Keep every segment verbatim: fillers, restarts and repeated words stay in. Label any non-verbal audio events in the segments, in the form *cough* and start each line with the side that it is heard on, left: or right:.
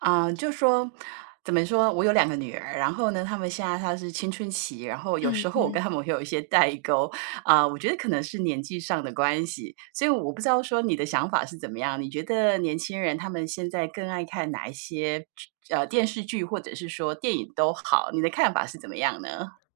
right: 啊，就说怎么说，我有两个女儿，然后呢，她们现在她是青春期，然后有时候我跟她们会有一些代沟。啊，我觉得可能是年纪上的关系，所以我不知道说你的想法是怎么样？你觉得年轻人他们现在更爱看哪一些呃，电视剧或者是说电影都好，你的看法是怎么样呢？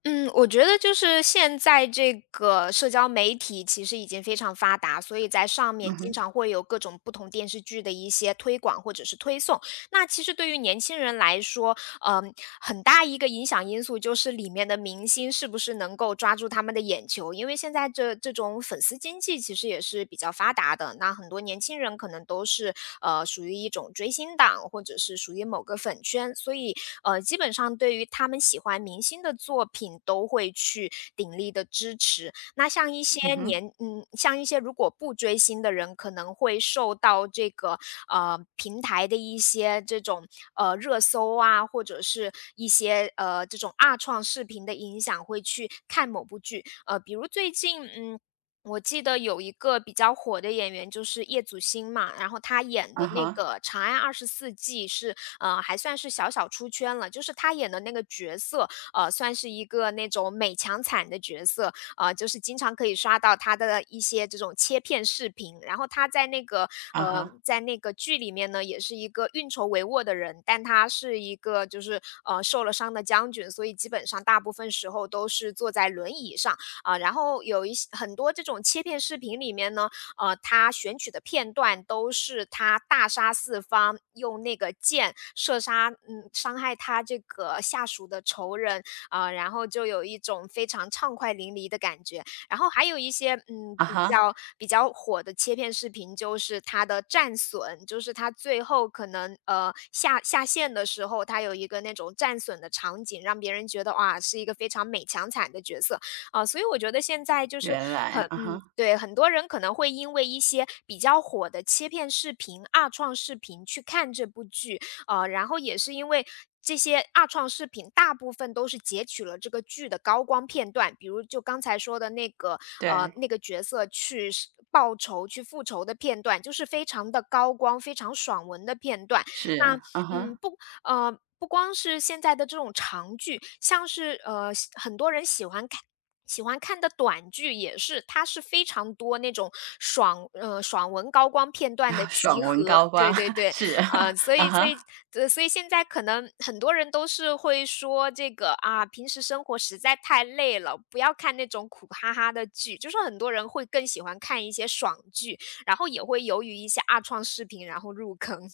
left: 嗯，我觉得就是现在这个社交媒体其实已经非常发达，所以在上面
right: 嗯哼。
left: 经常会有各种不同电视剧的一些推广或者是推送。那其实对于年轻人来说，嗯，很大一个影响因素就是里面的明星是不是能够抓住他们的眼球，因为现在这这种粉丝经济其实也是比较发达的，那很多年轻人可能都是呃属于一种追星党，或者是属于某个粉圈，所以呃基本上对于他们喜欢明星的作品都会去鼎力的支持。那像一
right: 嗯
left: 些
right: 哼。
left: 年嗯，像一些如果不追星的人，可能会受到这个，呃，平台的一些这种，呃，热搜啊，或者是一些，呃，这种二创视频的影响，会去看某部剧。呃，比如最近，嗯，我记得有一个比较火的演员就是叶祖新嘛，然后他演
right: 啊
left: 的那
right: 哈。
left: 个《长安二十四计》是，呃，还算是小小出圈了，就是他演的那个角色，呃，算是一个那种美强惨的角色。呃，就是经常可以刷到他的一些这种切片视频。然后他在那个
right: 啊
left: 呃，
right: 哈。
left: 在那个剧里面呢，也是一个运筹帷幄的人，但他是一个就是呃受了伤的将军，所以基本上大部分时候都是坐在轮椅上啊、然后有一些很多这种切片视频里面呢，呃，他选取的片段都是他大杀四方，用那个箭射杀嗯伤害他这个下属的仇人，啊，然后就有一种非常畅快淋漓的感觉。然后还有一些嗯
right: 啊
left: 比
right: 哈。
left: 较比较火的切片视频，就是它的战损，就是它最后可能呃下下线的时候，它有一个那种战损的场景，让别人觉得哇是一个非常美强惨的角色啊、所以我觉得现在就是
right: 原
left: 很
right: 来，啊
left: 嗯
right: 哈。
left: 对很多人可能会因为一些比较火的切片视频、二创视频去看这部剧，呃，然后也是因为这些二创视频大部分都是截取了这个剧的高光片段，比如就刚才说的那个，呃，
right: 对。
left: 那个角色去是报仇、去复仇的片段，就是非常的高光、非常爽文的片段。那，
right: 是，啊
left: 嗯，
right: 哈。
left: 不呃，不光是现在的这种长剧，像是，呃，喜很多人喜欢看喜欢看的短剧也是，它是非常多那种爽呃，爽文高光片段的
right: *laughs* 爽
left: 集
right: 文
left: 合，
right: 高光
left: 对对
right: *laughs*，
left: 对。
right: 是，
left: 啊，
right: *laughs*
left: 所
right: 啊
left: 以所以
right: 哈。
left: 呃，所以现在可能很多人都是会说这个啊，平时生活实在太累了，不要看那种苦哈哈的剧。就是很多人会更喜欢看一些爽剧，然后也会由于一些二创视频然后入坑。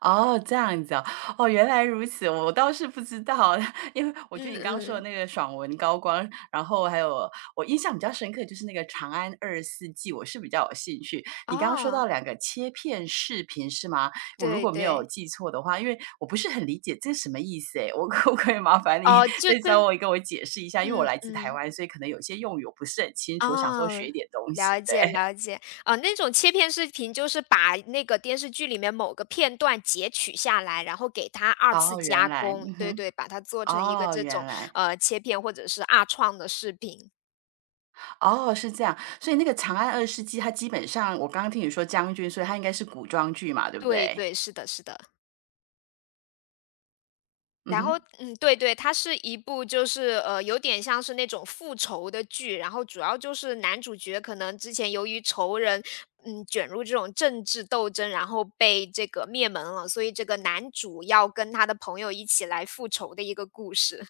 right: 哦，这样子哦。哦，原来如此，我倒是不知道，*laughs* 因为我觉得
left: 嗯
right: 你刚刚说
left: 嗯，
right: 的
left: 嗯
right: 那个爽文高光，然后还有我印象比较深刻就是那个《长安二十四记》，我是比较有兴趣。你刚刚说
left: 哦，
right: 到两个切片视频是吗？我如
left: 对
right: 果没有
left: 对，
right: 记错的话，因为我不是很理解这是什么意思诶，我可不可以麻烦你
left: 哦，
right: *laughs*
left: 就
right: 再
left: 就
right: 稍微跟我解释一下？因为我
left: 嗯
right: 来自台
left: 嗯。
right: 湾，所以可能有些用语我不是很清楚，我想说学
left: 哦，
right: 一点东
left: 了
right: 西。对，
left: 解了
right: *laughs*
left: 解。啊，那种切片视频就是把那个电视剧里面某个片段截取下来，然后给它二次
right: 哦，原
left: 加
right: 来，
left: 工，
right: 嗯
left: 对
right: 哼。
left: 对，把它做成一个
right: 哦，
left: 这种，
right: 原来。
left: 呃，切片或者是二创的视频。
right: 哦，是这样，所以那个《长安二世纪》它基本上我刚刚听你说将军，所以它应该是古装剧嘛，对不
left: 对
right: 对？
left: 对，是的是的。
right: 嗯
left: 然后
right: 哼。
left: 嗯，对对，它是一部就是，呃，有点像是那种复仇的剧，然后主要就是男主角可能之前由于仇人，嗯，卷入这种政治斗争，然后被这个灭门了，所以这个男主要跟他的朋友一起来复仇的一个故事。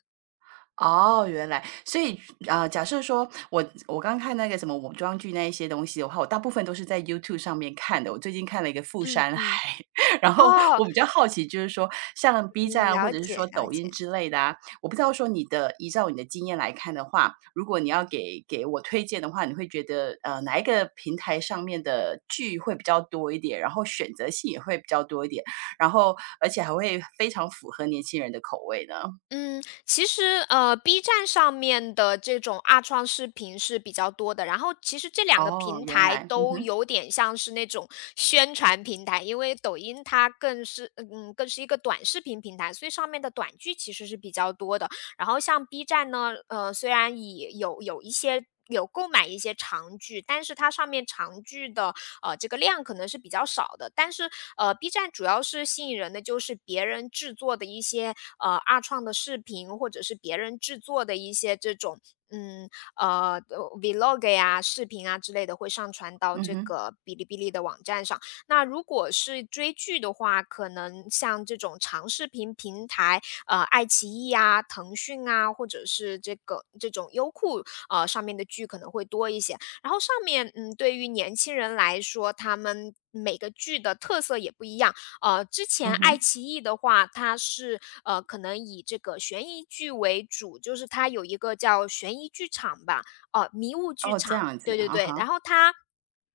right: 哦，原来。所以啊，假设说我我刚看那个什么古装剧那一些东西的话，我大部分都是在 YouTube 上面看的。我最近看了一个《富
left: 嗯
right: 山
left: 嗯，
right: 海》，*laughs* 然后
left: 哦，
right: 我比较好奇，就是说像 B 站
left: 嗯，
right: 啊或
left: 了
right: 者是
left: 解
right: 说
left: 了
right: 抖音
left: 解。
right: 之类的啊，我不知道说你的依照你的经验来看的话，如果你要给给我推荐的话，你会觉得呃哪一个平台上面的剧会比较多一点，然后选择性也会比较多一点，然后而且还会非常符合年轻人的口味呢？
left: 嗯，其实呃，B 站上面的这种二创视频是比较多的，然后其实这两个
right: 哦，
left: 平
right: 原
left: 台
right: 来，嗯
left: 都
right: 哼。
left: 有点像是那种宣传平台，因为抖音它更是嗯更是一个短视频平台，所以上面的短剧其实是比较多的。然后像 B 站呢，呃，虽然也有有一些。有购买一些长剧，但是它上面长剧的呃，这个量可能是比较少的。但是呃，B 站主要是吸引人的就是别人制作的一些呃二创的视频，或者是别人制作的一些这种。嗯，呃 v l o g 呀、视频啊之类的会上传到
right: 嗯
left: 这
right: 哼。
left: 个哔哩哔哩的网站上。那如果是追剧的话，可能像这种长视频平台，呃，爱奇艺啊、腾讯啊，或者是这个这种优酷呃上面的剧可能会多一些。然后上面，嗯，对于年轻人来说，他们每个剧的特色也不一样。呃，之
right: 嗯
left: 前爱
right: 哼。
left: 奇艺的话，它是呃，可能以这个悬疑剧为主，就是它有一个叫悬疑剧场吧，哦，迷雾剧
right: 哦，这
left: 场，
right: 样子，
left: 对对
right: 啊
left: 对，然
right: 哈。
left: 后它。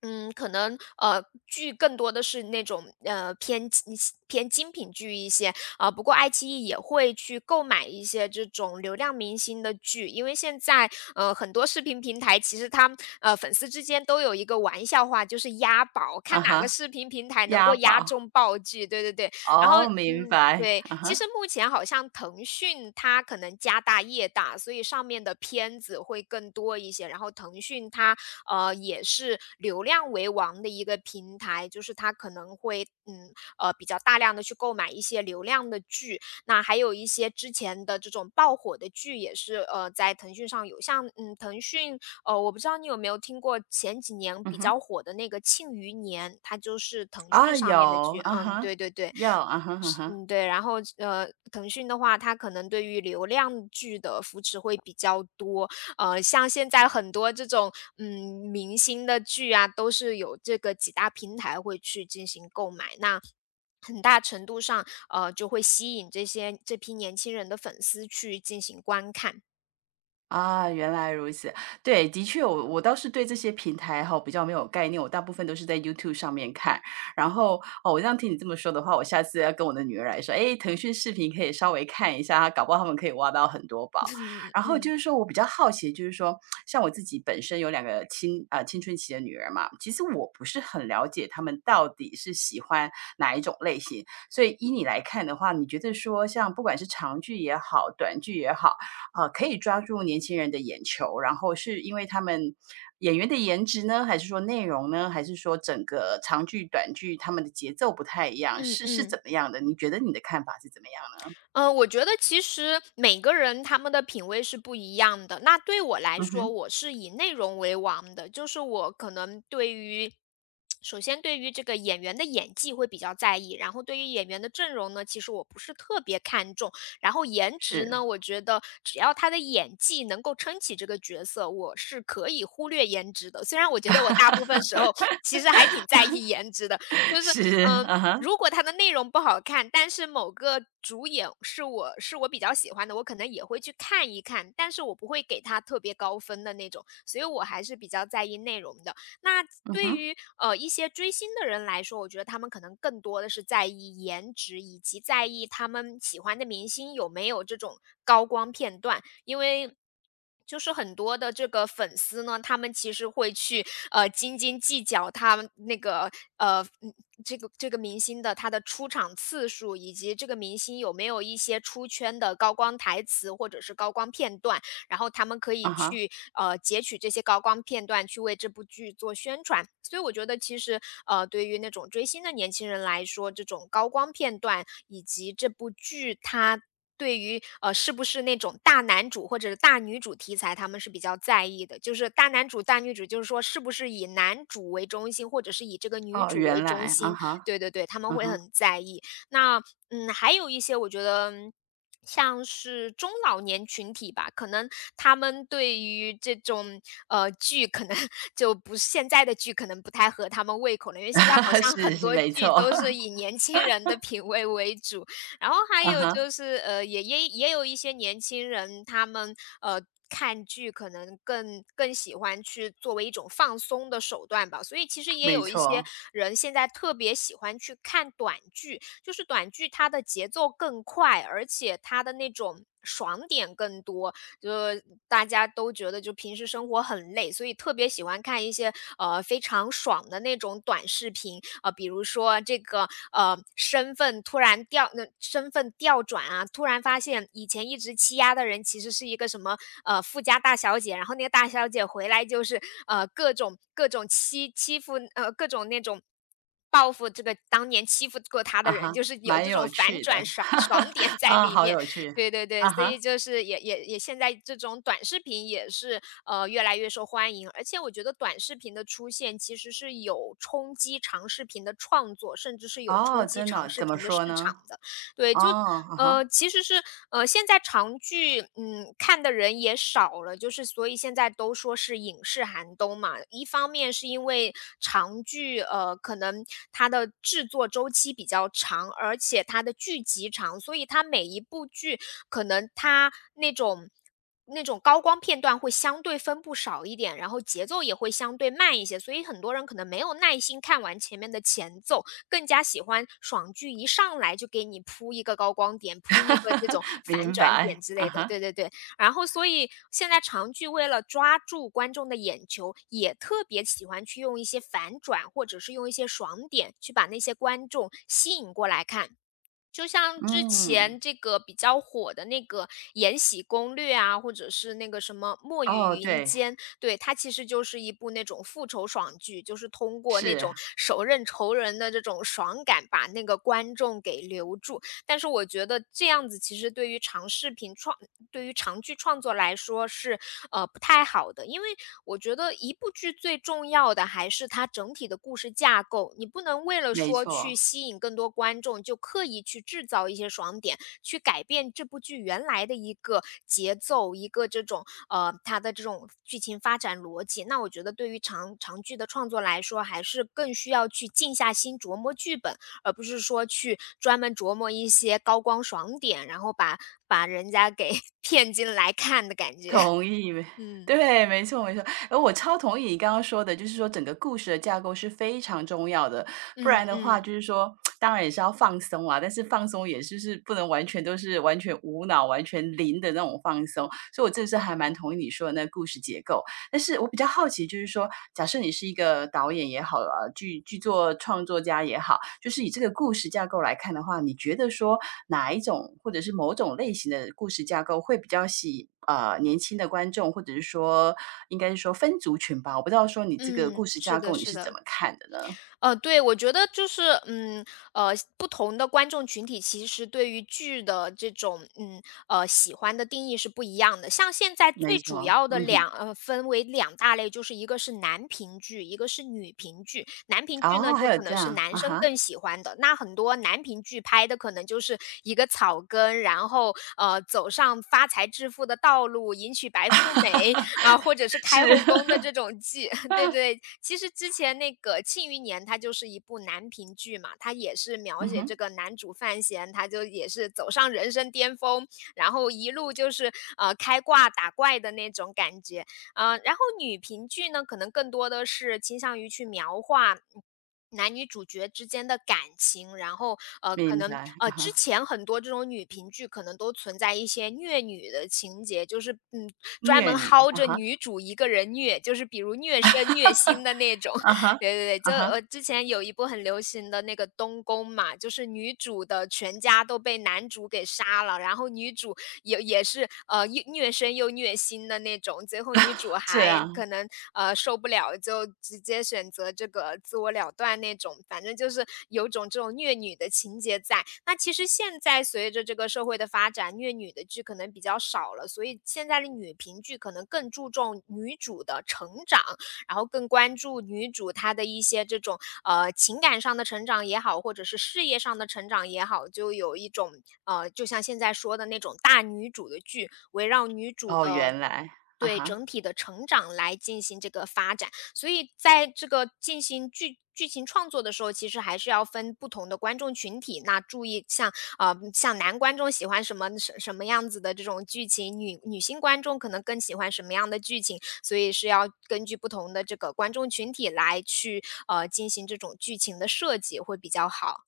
left: 嗯，可能呃，剧更多的是那种呃偏精偏精品剧一些，啊，不过爱奇艺也会去购买一些这种流量明星的剧，因为现在呃很多视频平台其实它呃粉丝之间都有一个玩笑话，就是押宝，
right: 啊
left: 看哪个
right: 哈。
left: 视频平台能够
right: 押
left: 押
right: 宝。
left: 中爆剧。对对对，然后
right: 哦，明
left: 嗯。
right: 白。
left: 对，
right: 啊
left: 其实
right: 哈。
left: 目前好像腾讯它可能家大业大，所以上面的片子会更多一些。然后腾讯它呃也是流量为王的一个平台，就是它可能会嗯呃，比较大量的去购买一些流量的剧。那还有一些之前的这种爆火的剧也是，呃，在腾讯上有，像，嗯，腾讯呃，我不知道你有没有听过前几年
right: 嗯
left: 比较
right: 哼。
left: 火的那个《庆余年》，它就是腾讯
right: 啊，
left: 上
right: 有，
left: 面的剧，
right: 啊
left: 嗯，
right: 哈。
left: 对对对。
right: 有，啊哈，啊
left: 是
right: 哈。
left: 嗯，对，然后呃，腾讯的话，它可能对于流量剧的扶持会比较多。呃，像现在很多这种嗯明星的剧啊，都是有这个几大平台会去进行购买。那很大程度上，呃，就会吸引这些这批年轻人的粉丝去进行观看。
right: 啊，原来如此。对，的确，我我倒是对这些平台哈比较没有概念，我大部分都是在 YouTube 上面看。然后哦，我这样听你这么说的话，我下次要跟我的女儿来说，诶，腾讯视频可以稍微看一下，搞不好他们可以挖到很多宝。然后就
left: 嗯。
right: 是说我比较好奇，就是说像我自己本身有两个青啊、青春期的女儿嘛，其实我不是很了解她们到底是喜欢哪一种类型。所以依你来看的话，你觉得说像不管是长剧也好，短剧也好，呃，可以抓住年轻人的眼球，然后是因为他们演员的颜值呢，还是说内容呢，还是说整个长剧、短剧他们的节奏不太一样，
left: 嗯
right: 是是
left: 嗯。
right: 怎么样的？你觉得你的看法是怎么样呢？
left: 嗯，我觉得其实每个人他们的品味是不一样的。那对我来
right: 嗯
left: 说，
right: 哼。
left: 我是以内容为王的，就是我可能对于首先对于这个演员的演技会比较在意，然后对于演员的阵容呢，其实我不是特别看重。然后颜值
right: 是
left: 呢，我觉得只要他的演技能够撑起这个角色，我是可以忽略颜值的。虽然我觉得我大部分时候 *laughs* 其实还挺在意颜值的，
right: *laughs*
left: 就是
right: 是，
left: 嗯、呃
right: 啊哈。
left: 如果它的内容不好看，但是某个主演是我是我比较喜欢的，我可能也会去看一看，但是我不会给它特别高分的那种，所以我还是比较在意内容的。那
right: 嗯
left: 对
right: 哼。
left: 于呃一些追星的人来说，我觉得他们可能更多的是在意颜值，以及在意他们喜欢的明星有没有这种高光片段，因为。就是很多的这个粉丝呢，他们其实会去呃斤斤计较他们那个呃嗯这个这个明星的他的出场次数，以及这个明星有没有一些出圈的高光台词或者是高光片段。然后他们可以
right: 啊哈。
left: 去呃截取这些高光片段去为这部剧做宣传。所以我觉得其实呃对于那种追星的年轻人来说，这种高光片段以及这部剧它。对于呃是不是那种大男主或者是大女主题材，他们是比较在意的。就是大男主大女主，就是说是不是以男主为中心，或者是以这个女
right: 哦，
left: 主为
right: 原
left: 中
right: 来，啊
left: 心？
right: 哈。
left: 对对对，他们
right: 啊
left: 会
right: 哈。
left: 很在意。那嗯，还有一些我觉得嗯像是中老年群体吧，可能他们对于这种呃剧，可能 *laughs* 就不是现在的剧，可能不太合他们胃口了，因为现在好
right: *laughs*
left: 像
right: 是
left: 很
right: 是
left: 多
right: 没错，
left: 剧都是
right: *laughs*
left: 以年轻人的品味为主。然后还
right: 啊
left: 有
right: 哈。
left: 就是呃，也也也有一些年轻人，他们呃。看剧可能更更喜欢去作为一种放松的手段吧，所以其实也
right: 没
left: 有一些
right: 错。
left: 人现在特别喜欢去看短剧，就是短剧它的节奏更快，而且它的那种爽点更多。就大家都觉得就平时生活很累，所以特别喜欢看一些呃非常爽的那种短视频，呃，比如说这个呃身份突然调，那、身份调转啊，突然发现以前一直欺压的人其实是一个什么呃富家大小姐，然后那个大小姐回来就是呃各种各种欺欺负呃各种那种。报复这个当年欺负过他
right: 啊
left: 的
right: 哈。
left: 人，就是有
right: 蛮
left: 这
right: 有
left: 种反
right: 趣的，
left: 转爽爽点 *laughs*
right: *laughs*
left: 在
right: 啊，
left: 里
right: 好
left: 面。
right: 有趣。
left: 对对对，
right: 啊
left: 所
right: 哈。
left: 以就是也也也现在这种短视频也是，呃，越来越受欢迎，而且我觉得短视频的出现其实是有冲击长视频的创作，甚至是有
right: 哦，
left: 冲击
right: 真的
left: 长
right: 哦
left: 视
right: 怎么
left: 频的
right: 说
left: 市场
right: 呢？
left: 的。对，
right: 哦。
left: 就
right: 啊
left: 呃，
right: 哈。
left: 其实是呃，现在长剧，嗯，看的人也少了，就是所以现在都说是影视寒冬嘛。一方面是因为长剧，呃，可能它的制作周期比较长，而且它的剧集长，所以它每一部剧可能它那种。那种高光片段会相对分布少一点，然后节奏也会相对慢一些，所以很多人可能没有耐心看完前面的前奏，更加喜欢爽剧一上来就给你铺一个高光点，
right: *laughs*
left: 铺
right: 哈
left: 一个这
right: 哈。
left: 种反
right: 明
left: 转点
right: 白，
left: 之
right: 啊
left: 类的，
right: 哈。
left: 对对对。然后所以现在长剧为了抓住观众的眼球，也特别喜欢去用一些反转，或者是用一些爽点去把那些观众吸引过来看。就像之
right: 嗯。
left: 前这个比较火的那个《延禧攻略》啊，或者是那个什么《墨
right: 哦，
left: 雨云
right: 对。
left: 间》，对，它其实就是一部那种复仇爽剧，就是通过那
right: 是。
left: 种手刃仇人的这种爽感，把那个观众给留住。但是我觉得这样子其实对于长视频创对于长剧创作来说是，呃，不太好的。因为我觉得一部剧最重要的还是它整体的故事架构，你不能为了
right: 没
left: 说去
right: 错。
left: 吸引更多观众，就刻意去制造一些爽点，去改变这部剧原来的一个节奏，一个这种，呃，它的这种剧情发展逻辑。那我觉得对于长长剧的创作来说，还是更需要去静下心琢磨剧本，而不是说去专门琢磨一些高光爽点，然后把把人家给 *laughs* 骗进来看的感觉。*laughs*
right: 同意，*laughs*
left: 嗯，
right: 对，没错没错。哎，我超同意你刚刚说的，就是说整个故事的架构是非常重要的。不
left: 嗯
right: 然的话
left: 嗯，
right: 就是说，当然也是要放松啊，但是放松也就是不能完全都是完全无脑、完全零的那种放松，所以我这是还蛮同意你说的那个故事结构。但是我比较好奇，就是说，假设你是一个导演也好啊，剧剧作创作家也好，就是以这个故事架构来看的话，你觉得说哪一种或者是某种类型的故事架构会比较吸呃年轻的观众，或者是说应该是说分族群吧？我不知道说你这个故
left: 嗯，
right: 事
left: 是
right: 架
left: 的
right: 构你
left: 是
right: 是怎
left: 的。
right: 么看的呢？
left: 呃，对，我觉得就是，嗯，呃，不同的观众群体其实对于剧的这种，嗯，呃，喜欢的定义是不一样的。像现在
right: 没
left: 最主
right: 错。
left: 要的
right: 嗯哼。
left: 两，呃，分为两大类，就是一个是男频剧，一个是女频剧。男频剧呢，
right: 哦，还
left: 就
right: 有
left: 可
right: 这
left: 能是
right: 样啊
left: 男生
right: 哈。
left: 更喜欢的。那很多男频剧拍的可能就是一个草根，然后呃，走上发财致富的道路，迎娶白富美，啊，或者是
right: *laughs*
left: 开
right: 是。
left: 后宫的这种剧，*laughs* 对对。其实之前那个《庆余年》，它就是一部男频剧嘛，它也是描
right: 嗯
left: 写这
right: 哼。
left: 个男主范闲，他就也是走上人生巅峰，然后一路就是，呃，开挂打怪的那种感觉。呃，然后女频剧呢，可能更多的是倾向于去描画。嗯男女主角之间的感情，然后呃，可
right: 明
left: 能
right: 白
left: 呃，
right: 啊
left: 之
right: 哈。
left: 前很多这种女频剧可能都存在一些虐女的情节，就是嗯，专
right: 虐
left: 门
right: 女
left: 薅
right: 啊
left: 着
right: 哈。
left: 女主一个人虐，就是比如虐身虐心的那种。
right: 啊
left: *laughs*
right: 哈。
left: 对对对，
right: 啊
left: 就呃，
right: 哈。
left: 之前有一部很流行的那个东宫嘛，就是女主的全家都被男主给杀了，然后女主也也是，呃，虐虐身又虐心的那种，最后女主
right: 这
left: 还
right: 样。
left: 可能，呃，受不了，就直接选择这个自我了断那种，反正就是有种这种虐女的情节在。那其实现在随着这个社会的发展，虐女的剧可能比较少了，所以现在的女频剧可能更注重女主的成长，然后更关注女主她的一些这种呃情感上的成长也好，或者是事业上的成长也好，就有一种呃，就像现在说的那种大女主的剧，围绕女主
right: 哦，
left: 的。
right: 原来，啊
left: 对
right: 哈。
left: 整体的成长来进行这个发展，所以在这个进行剧剧情创作的时候，其实还是要分不同的观众群体。那注意像呃像男观众喜欢什么什什么样子的这种剧情，女女性观众可能更喜欢什么样的剧情，所以是要根据不同的这个观众群体来去呃进行这种剧情的设计会比较好。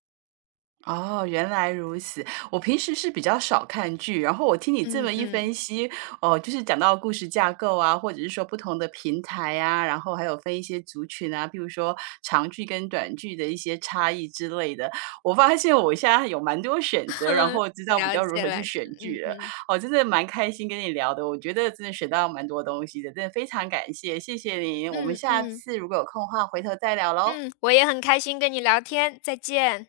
right: 哦，原来如此。我平时是比较少看剧，然后我听你这
left: 嗯
right: 么一
left: 嗯，
right: 分析，哦，就是讲到故事架构啊，或者是说不同的平台啊，然后还有分一些族群啊，比如说长剧跟短剧的一些差异之类的。我发现我现在有蛮多选择，然
left: *laughs*
right: 后知道比
left: 了
right: 较如
left: 解
right: 何去
left: 了解，
right: 选
left: 嗯
right: 剧了。
left: 嗯
right: 哦，真的蛮开心跟你聊的，我觉得真的学到蛮多东西的，真的非常感谢，谢谢你。我们
left: 嗯
right: 下
left: 嗯
right: 次如果有空的话，回头再聊喽。
left: 嗯，我也很开心跟你聊天，再见。